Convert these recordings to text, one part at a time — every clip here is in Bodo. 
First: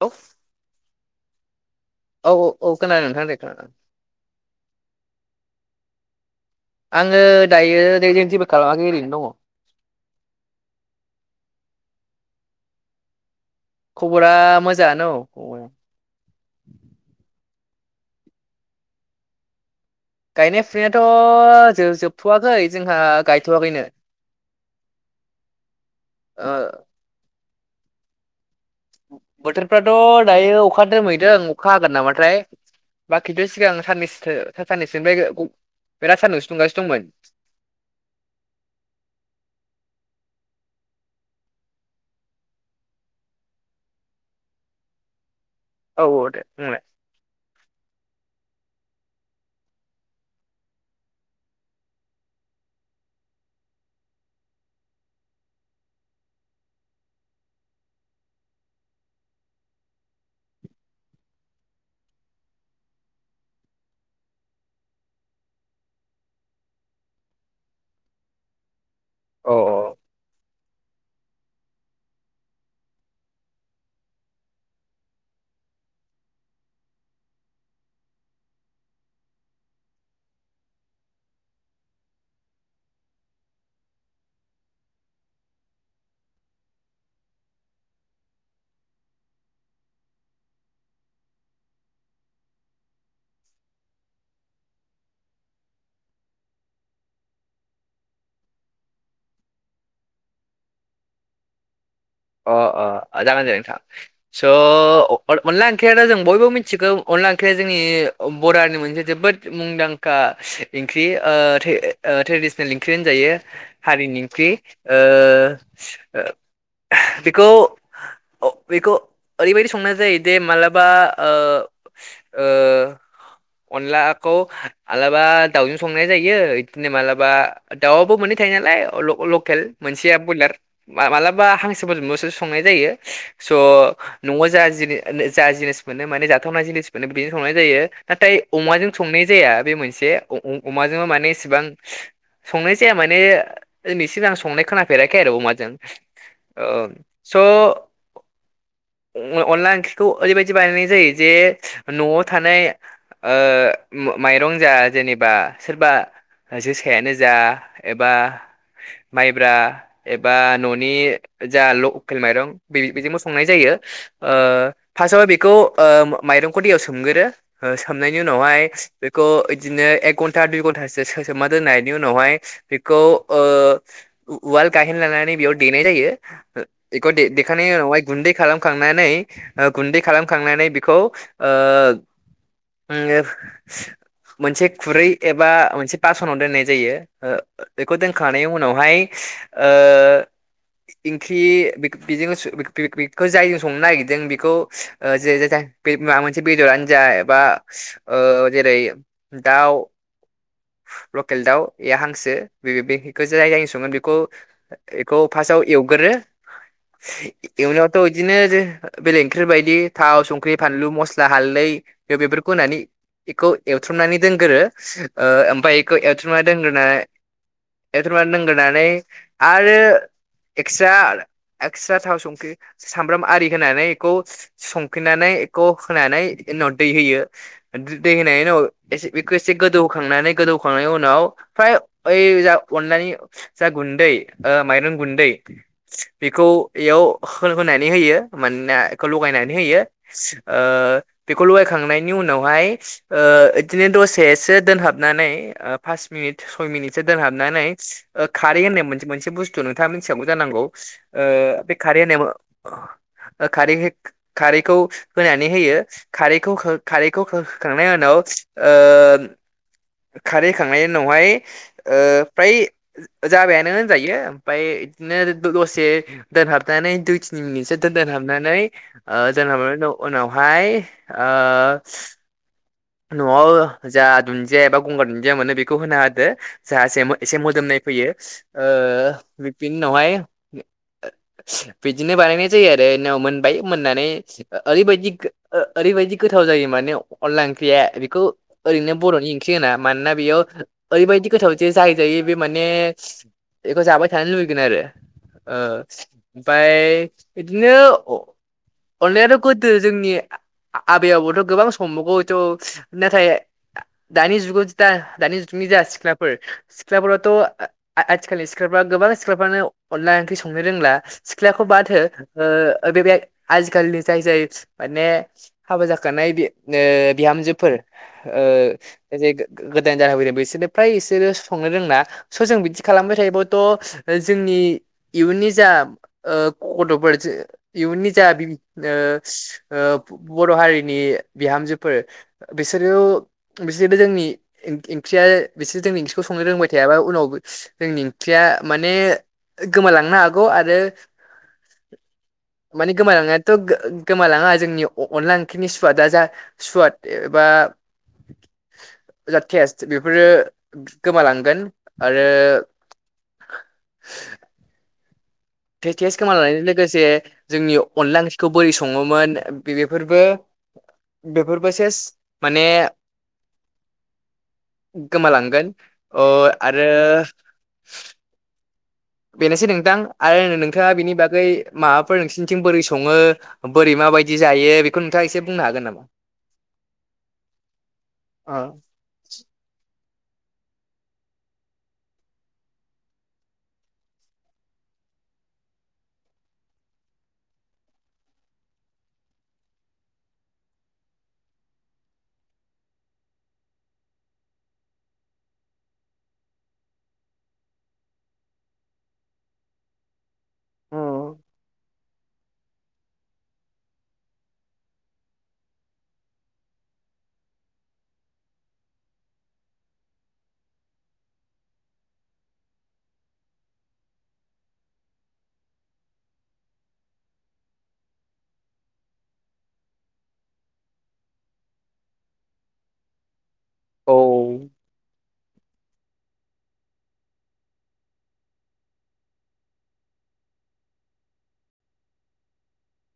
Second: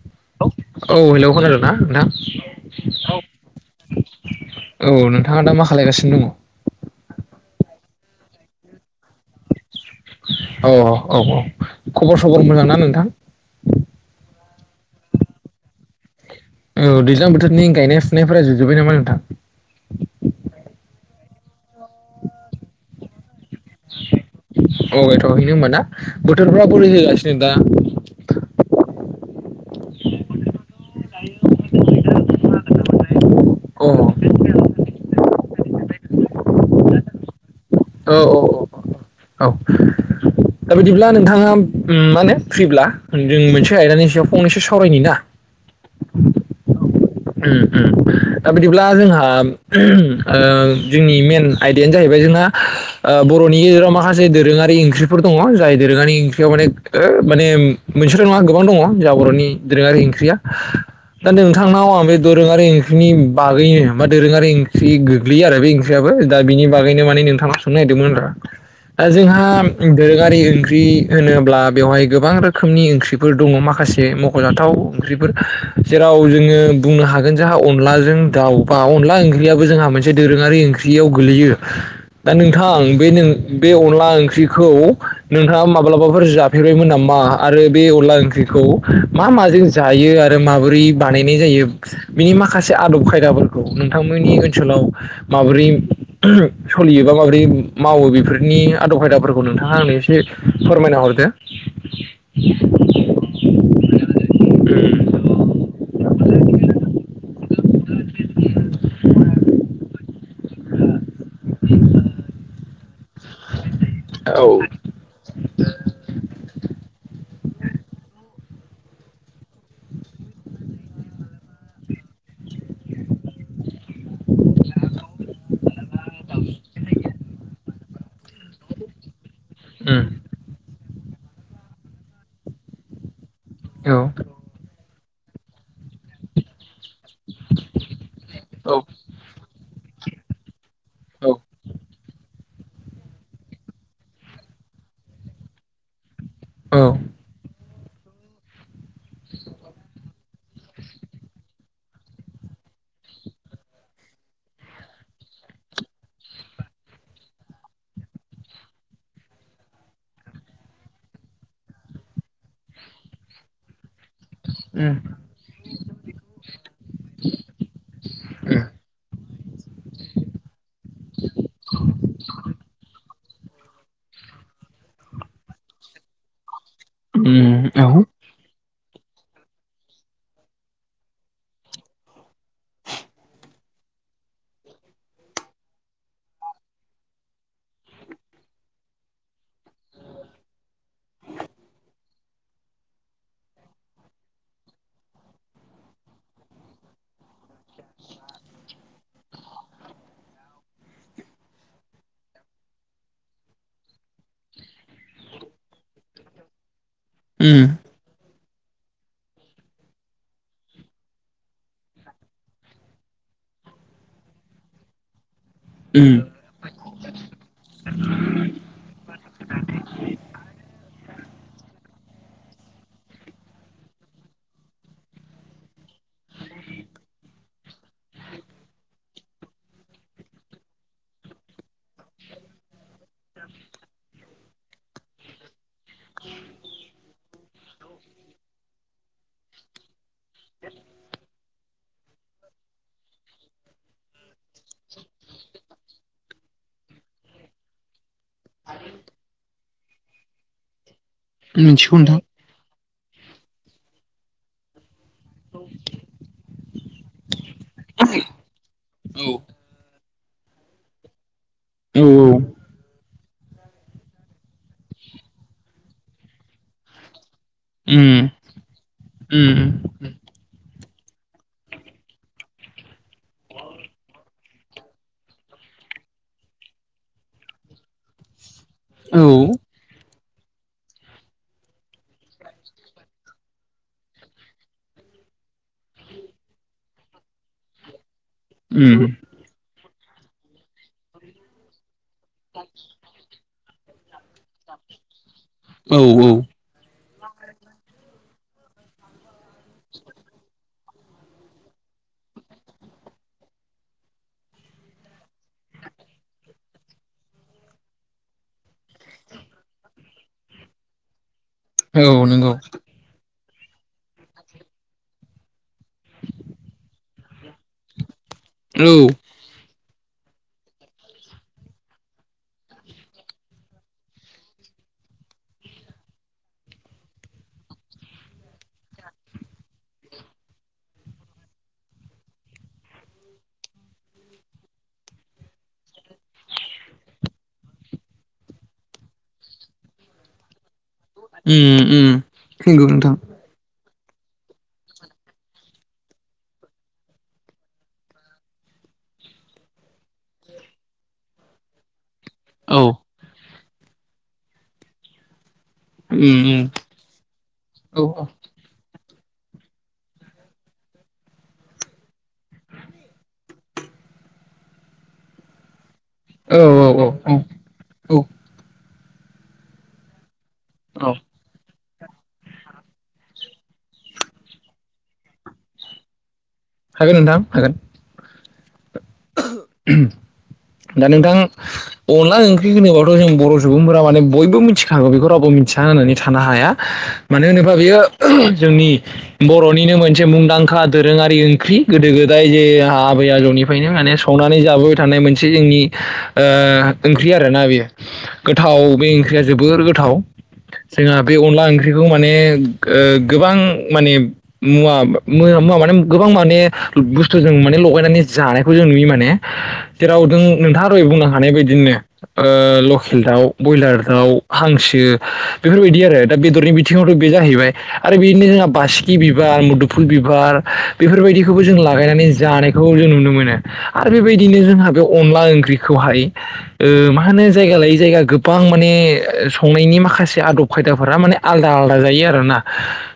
औ औ हेल' खोनादों ना? औ औ खोनादों नोंथां दे खोनादों औ नोंथाङा दा मा खालायगासिनो दङ' आङो दायो रेजेन्टिबो खालामाखै ओरैनो दङ' औ औ औ औ खबर सबर मोजां ना नोंथां? खबरा मोजाङानो औ औ दैज्लां बोथोरनि गायनाय फुनायफोरा जोबजुब्बाय नामा नोंथां? गायनाय फुनायाथ' जोबथ'वाखै जोंहा गायथ'वाखैनो अ एथ' हैनो होनबाना ओ बोथोरफ्रा बोरै होगासिनो दा बोथोरफ्राथ' दायो अखा दोमैदों अखा हागोन नामाथाय बाखिथ' सिगां औ साननैसो साननैसोनिफ्राय बेराद सानदुंसो दुंगासिनो दंमोन औ औ औ औ दा बिदिब्ला नोंथाङा मा होनो फ्रिब्ला जों मोनसे आयदानि सायाव फंनैसो सावरायनि ना औ औ दे बुंनाय उम उम दा बिदिब्ला जोंहा ओ जोंनि मेन आयदायानो जाहैबाय जोंना ओ बर'नि गेजेराव माखासे दोरोङारि ओंख्रिफोर दङ जाय दोरोङारि ओंख्रियाव माने ओ मोनसेल' नङा गोबां दङ जोंहा बर'नि दोरोङारि ओंख्रिया दा नोंथांनाव आं बे दोरोङारि ओंख्रिनि बागै बा दोरोङारि ओंख्रि गोग्लैयो आरो बे ओंख्रियाबो दा बिनि बागैनो माने नोंथांनाव सोंनो नागिरदोंमोन आरो दा जोंहा अ दोरोारि ओंख्रि होनोब्ला बेवहाय गोबां रोखोमनि ओंख्रिफोर दङ' माखासे मख'जाथाव ओंख्रिफोर जेराव जोङो बुंनो हागोन जोंहा अनलाजों दाउ बा अनदला ओंख्रियाबो जोंहा मोनसे दोरोङारि ओंख्रियाव गोलैयो दा नोंथां बे नों बे अनला ओंख्रिखौ नोंथाङा माब्लाबाफोर जाफेरबायमोन नामा? आ आरो बे अनला ओंख्रिखौ मा माजों जायो आरो माबोरै बानायनाय जायो बिनि माखासे आदब खायदाफोरखौ नोंथांमोननि ओनसोलाव माबोरै सलियोबा माबोरै मावो बेफोरनि आदब खायदाफोरखौ नोंथाङा आंनो एसे फोरमायना हर दो। अ अ जागोन दे नोंथां स' ओ अ-अनला ओंख्रिया जों बयबो मिथिगौ अनला ओंख्रिया जोंनि बर' हारिनि मोनसे जोबोद मुंदांखा इंख्रि ओ ट्रे-ओ-ट्रेडिसनेल इंख्रि होनजायो हारिनि औ इंख्रि ओ बेखौ बेखौ ओरैबायदि संनाय जायोदि मालाबा ओ ओ अनलाखौ मालाबा दाउजों संनाय जायो इदिनो मालाबा दाउआबो मोन नै थायो नालाय अल' ल'केल उम मोनसेया बयलार मालाबा हां सो फोरजोंबोसो संनाय जायो स' औ न'आव जा जिनि जा जिनिस मोनो माने जाथावनाय जिनिस मोनो बिदिजों संनाय जायो नाथाय अमाजों संनाय जाया बे मोनसे ए अ-अ-अमाजों माने औ इसेबां संनाय जाया माने दिनैसिम आं संनाय खोनाफेराखै आरो अमाजों। ओ औ स' अनला ओंख्रिखौ ओरैबायदि बानायनाय जायो जे न'आव थानाय ओ मा-माइ रं जा जेनेबा सोरबा जोसायानो जा एबा माइब्रा एबा न'नि जा लकेल माइरं बे बेजोंबो संनाय जायो ओ उम फार्सआवहाय बेखौ ओ माइ माइरंखौ दैआव सोमगोरो ओ सोमनायनि उनावहाय बेखौ इदिनो एक घन्टा दुइ घन्टा सो सोम ना दोननायनि उनावहाय बेखौ ओ उवाल गाइहेन लानानै बेयाव देनाय जायो ओ एखौ उम दे-देखांनायनि औ उनावहाय गुन्दै खालामखांनानै ओ गुन्दै खालामखांनानै बेखौ ओ ओ मोनसे खुरै एबा मोनसे बास'नाव दोननाय जायो ओ बेखौ दोनखांनायनि उनावहाय ओ इंख्रि बेखो बेजों-बे-बेखौ जायजों संनो नागिरदों बेखौ ओ जे जे जाय बे माबा मोनसे बेदरानो जा एबा ओ जेरै दाउ लकेल दाउ एया हांसो बे बे बेखौ जाय जाय सङो बेखौ बेखौ फार्स्टाव एवगोरो एवनायावथ' इदिनो बेले ओंख्रि बायदि थाव संख्रि फानलु मस्ला हालदै बे-बेफोरखौ होनानै इखौ एवथ्रमनानै दोनगोरो ओमफाय एखौ एवथ्रमनानै दोनगोरना एवथ्रमनानै दोनगोरनानै आरो एक्सत्रा एक्सट्रा थाव संख्रि सामब्राम आरि होनानै एखौ संफिननानै एखौ होनानै उनाव दै होयो दै होनाय उनाव एसे बेखौ एसे गोदौ खांनानै गोदौ खांनायनि उनाव फ्राइ ओइ अनलानि जा गुन्दै ओ माइरं गुन्दै बेखौ एयाव होनानै होयो मानोना एखौ लगायनानै होयो ओ बेखौ लगायखांनायनि उनावहाय ओ इदिनो दसेसो दोनहाबनानै ओ फास मिनिट सय मिनिटसो दोनहाबनानै ओ खारै होननाय मोनसे मोनसे बुस्थु नोंथाङा मिथिखागौ जानांगौ ओ बे मिथिगौ खारै नोंथां होननाय ओ खारै खारैखौ होनानै होयो खारैखौ खारैखौ होखांनायनि उनाव ओ खारै होखांनायनि उनावहाय ओ औ औ फ्राय जाबायानो होनजायो ओमफाय बिदिनो दसे दोनहाबनानै दुइ तिन मिनितसो उम दोनहाबनानै ओ [unintelligible] उनावहाय ओ न'आव जा दुन्दिया एबा गंगार दुन्दिया मोनो बेखौ होना होदो जा एसे एसे मोदोमनाय फैयो ओ बिनि उम उनावहाय ओ बिदिनो बानायनाय जायो आरो मोनबाय मोननानै ओरैबायदि गो ओरैबायदि गोथाव जायो माने अनला ओं ख्रिया बेखौ ओरैनो बरनि ओंख्रि होना मानोना बेयाव ओरैबायाददि गोथाव जे जाय जायो बे माने बेखौ जाबाय थानो लुबैगोन आरो ओ औ उम औ औ ओमफ्राय इदिनो अनलायाथ' गोदो जोंनि आबै आ-आ-आबौआथ गोबां समबोगौ नाथाय आ दानि जुगावदि दा दानि जुगनि जा सिख्लाफोर सिख्लाफोराथ' आ-आथिखालनि सिख्लाफ्रा गोबां सिख्लाफ्रानो अनला ओंख्रि संनो रोंला सिख्लाखौ बाद हो औ नंगौ ओ बे बे आजिखालिनि जाय जाय माने हाबा जाखानाय बेनो बिहामजोफोर औ ओ जे गोदान जाना फैदों बिसोरनो फ्राय इसोरो संनो रोंला। स जों बिदि खालामबाय थायोबथ जोंनि इयुननि जा ओ गथ'फोर इयुननि जा बि ओ ओ बर हारिनि बिहामजो फोर बिसोरो बिसोरबो जोंनि ओंख्रिया बिसोरो जोंनि ओंख्रिखौ संनो रोंबाय थाया। याबा उनाव जोंनि ओंख्रिया माने गोमालांनो हागौ आरो उम उम नंगौ माने नोंथां गोमालांनायाथ' गो-गोमालाङा जोंनि अ-अनला ओंख्रिनि सुवादा जा सुवाद गैया बा [inaudible] [unintelligible] बेफोरो गोमालांगोन आरो [inaudible] टेस टेस उम उम गोमालांनायजों लोगोसे जोंनि औ अनला ओंख्रिखौ बोरै सङोमोन बे-बेफोरबो बेफोरबो सेस माने गोमालांगोन अ औ आरो औ औ औ बेनोसै नोंथां आरो नोंथाङा बेनि औ बागै माबाफोर नोंसिनिथिं बोरै सङो बोरै मा माबायदि जायो बेखौ नोंथाङा एसे बुंनो हागोन नामा? हागोन नोंथां हागोन। ओह दा नोंथां अनला ओंख्रि होनोब्लाथ जों बर सुबुंफोरा माने बयबो मिथिखागौ बेखौ रावबो मिथि या होननानै थानो हाया मानो होनोबा बेयो जोंनि बर'निनो मोनसे मुंदांखा दोरोङारि ओंख्रि गोदो गोदाय जे आबै आजौनिफ्रायनो माने संनानै जाबोबाय थानाय मोनसे से जोंनि ओंख्रि आरोना बेयो गोथाव बे ओंख्रिया जोबोर गोथाव जोंहा उम बे अनला ओंख्रिखौ माने ओ गोबां माने मुवा मुवा माने गोबां माने बुस्थु जों माने लगायनानै जानायखौ जों नुयो माने जेराव दों नोंथाङा दहाय बुंनो हानाय बायदिनो ओ लकेल दाउ ब्रयलार दाउ हांसो बेफोरबायदि आरो दा बेदरनि बिथिङावथ बे जाहैबाय आरो बेदिनो जोंहा बासिकि बिबार मुदुफु फुल बिबार बेफोरबायदिखौबो जों लागायनानै जानायखौ जों नुनो मोनो आरो औ बेबायदिनो जोंहा बे अनला ओंख्रिखौहाय मा ओ होनो जाया लायै जायगा गोबां माने संनायनि माखासे माखासे आदब खायदाफोरा माने आलदा आलदा जायो आरोना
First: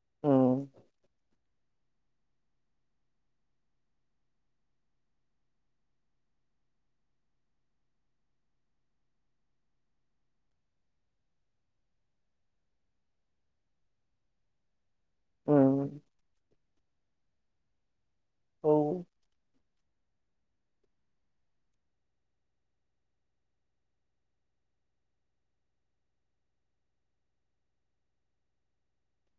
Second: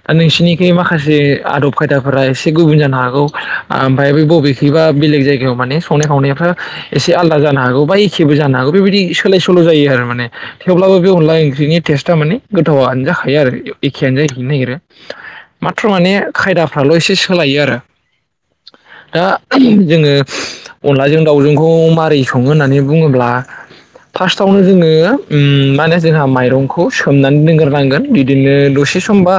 ओ नोंसिनिखै माखासे आदब खायदा एसे गुबुन जानो हागौ ओमफ्राय बे बबेखैबा बेलेग जायगायाव माने संनाय खावनायफ्रा एसे आलदा जानो हागौ बा एखेबो जानो हागौ बेबायदि सोलाय सोल जायो आरो माने थेवब्लाबो बे अनला ओं ख्रिनि टेस्टआ माने गोथावआनो जाखायो आरो एखेयानो जाहैफिननो नागिरो। माथ्र उम माने खायदाफ्राल' एसे सोलायो आरो औ दा जोङो अनलाजों दाउजोंखौ मारै सङो होननानै बुङोब्ला फार्स्टआवनो जोङो मा होने जोंहा माइरंखौ सोमनानै दोनग्रोनांगोन बिदिनो दसे थसे समबा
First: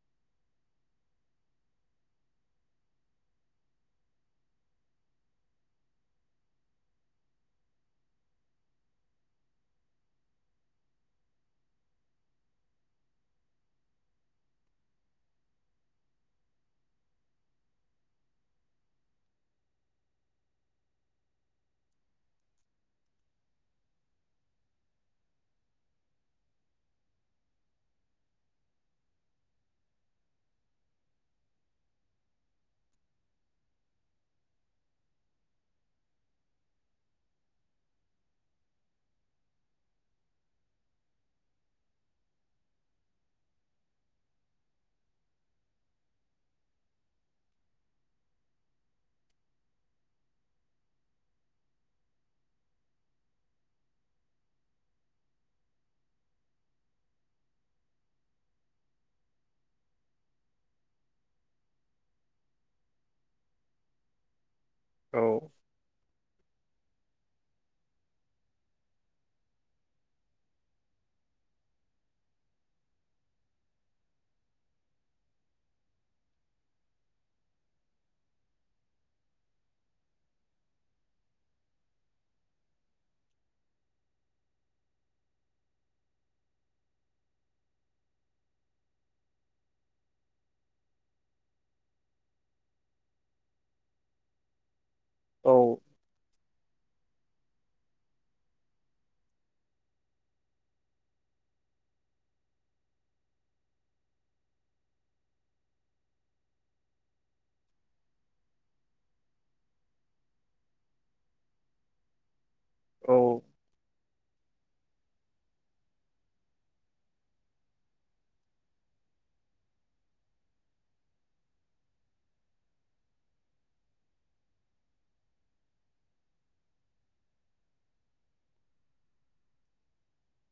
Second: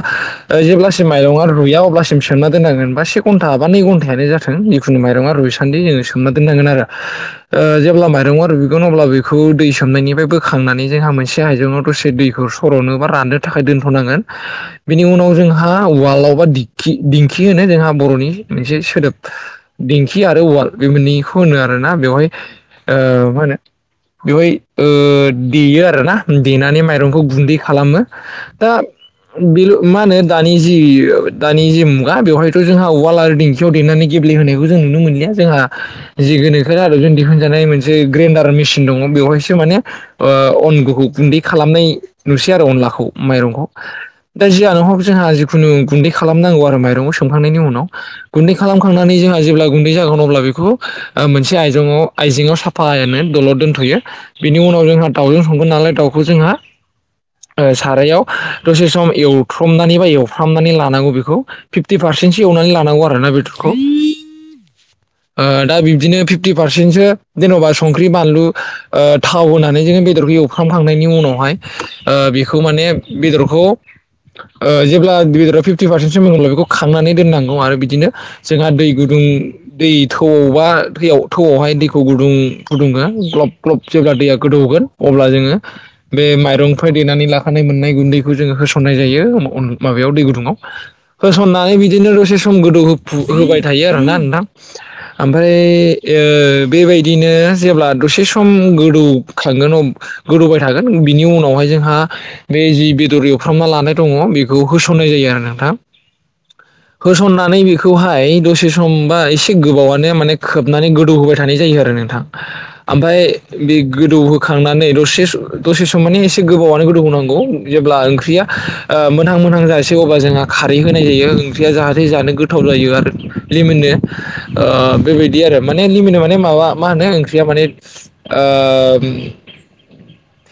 जेब्लासिम माइरं आरो रुया अब्लासिम सोमना दोननांगोन बबा से घन्टा बा नै घन्टानो जाथों जिखुनु माइरं आ रुइसान्दि जोङो सोमना दोननांगोन आरो जेब्ला माइरआ रुगगोन अब्ला बेखौ दै सोमनायनिफ्राय बोखांनानै जोंहा मोनसे हाइजौाव दसे दैखौ स'नो बा राननो थाखाय दोनथ'नांगोन बेनि उनाव जोंहा उवालाव होनो जोंहा बर'नि मोनसे सोदोब दिंखि आरो औवाल बे मोननैखौ होनो आरो आरोना बेवहाय मा होनो बेवहाय देयो आरो ना देनानै माइरंखौ गुन्दै खालामो। दा बेल' नङा होनो दानि जि दानि जि मुगा बेवहायथ' जोंहा उवाल आरो दिंखियाव देनानै गेब्लेहायखौ जों नुनो मोनलिया। जोंहा जि गोनोखो आदब जों दिुनानाय मोनसे ग्रेन्दार मेसिन दङ बेवहायसो माननखौ गुन्दै खालाम नाय नुसै आरो अनलाखौ माइरंखौ। दा जियानोहक जोंहा जिखुनु गुन्दै खालामनांगौ आरो माइरंखौ सोमखांनायनि उनाव गुन्दै खालामखांनानै जोंहा जेब्ला गुन्दै जागोन अब्ला बेखौ ओ मोनसे आइजेंआव-आइजेंआव साफायानो दलर दोनथ'यो बिनि उनाव जोंहा दाउजों संगोन नालाय दाउखौ जोंहा [inaudible] ओ सारायाव दसे सम एवथ्रमनानै बा एवफ्रामनानै लानांगौ बेखौ फिफ्टि पार्से सेनसो एवनानै लानांगौ आरोना बेदरखौ। औ दा बिनो फिप्टि फारसेनसो जेन'बा संख्रि बानलु ओ थाव होनानै जोङो बेदरखौ एवफ्रांखांनायनि उनावहाय ओ बेखौ माने बेदरखौ ओ जेब्ला बेदरा फिफ्टि पारसेन्टसो मोन्ला बेखौ खांनानै दोननांगौ आरो बिदिनो। जोंहा दै गुदुं दै थौआवबा दै थौआवहाय दैखौ गुदुं गुदुंङो ग्लब ग्लब जायगा दैया गोदौ गोन अब्ला जोङो, बे माइरंनिफ्राय मोननाय गुन्दैखौ होस'ननाय जायो। माबायाव दै गुदुङाव। होसननानै बिदिनो दसे सम गोदौ होबाय थायो आरोना नोंथां। औ ओमफ्राय ओ बेबायदिनो जेब्ला दसे सम गोदौखांगोन गोदौबाय थागोन बिनि उनावहाय जों जोंहा बे जि बेदर एवफ्रामा लानाय दङ बेखौ होसननाय जायो आरो नोंथां। होसननानै बेखौहाय दसे समबा एसे एसे गोबावनो माने खोबनानै गोदौ होबाय थानाय जायो आरो नोंथां ओमफ्राय बे गोदौ खांनानै दसे सम माने एसे गोबावनो गोदौ होनांगौ जेब्ला ओंख्रिया मोनहां मोनां जासै अबब्ला जोंहा खारै होनाय जायो ओंख्रिया जाहाथे जानो गोथाव जायो आरो लिमोनो। ओ बेबायदि आरो माने लिमोनो माने माबा मा होनो ओंख्रिया माने ओ [inaudible]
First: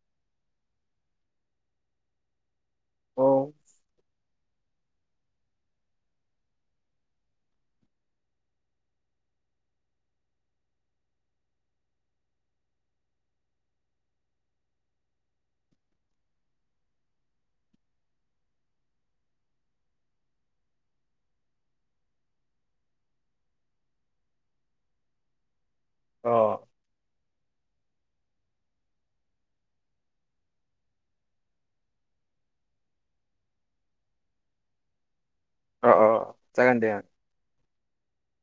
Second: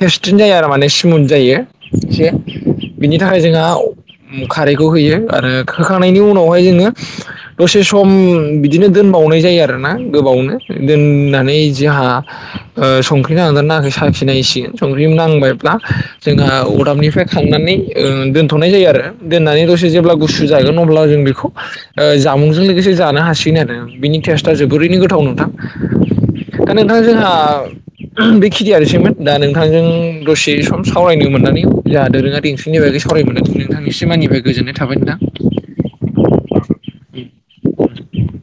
थेस्टिन जायो आरो माने स्मुथ जायो एसे बिनि औ थाखाय जोंहा खारैखौ होयो आरो होखांनायनायनि उनावहाय जोङो दसे सम बिदिनो दोन बावनाय जायो आरोना गोबावनो दोननानै जोंहा संख्रि नांदों ना नाङाखै खि नायसिगोन। संख्रि नांबायब्ला जोंहा अरदाबनिफ्राय खांनानै ओ दोनथ'नाय जायो आरो‌। दोननानै दसे जेब्ला गुसु जागोन अब्ला जों बेखौ ओ जामुंजों लोगोसे जानो हासिगोन आरो। बिनि टेस्टआ जोबोद ओरैनि गोथाव नोंथां। अ दा नोंथां जोंहा बे खिनियासैमोन। दा नोंथांजों दसे सम सावरायनो मोननानै जोंहा दोरोङारि ओंख्रिनि बागै सावराय मोन्नानै नोंथां एसे मानि निफ्राय गोजोननाय थाबाय नोंथां। अ अ जागोन दे ओ। [inaudible]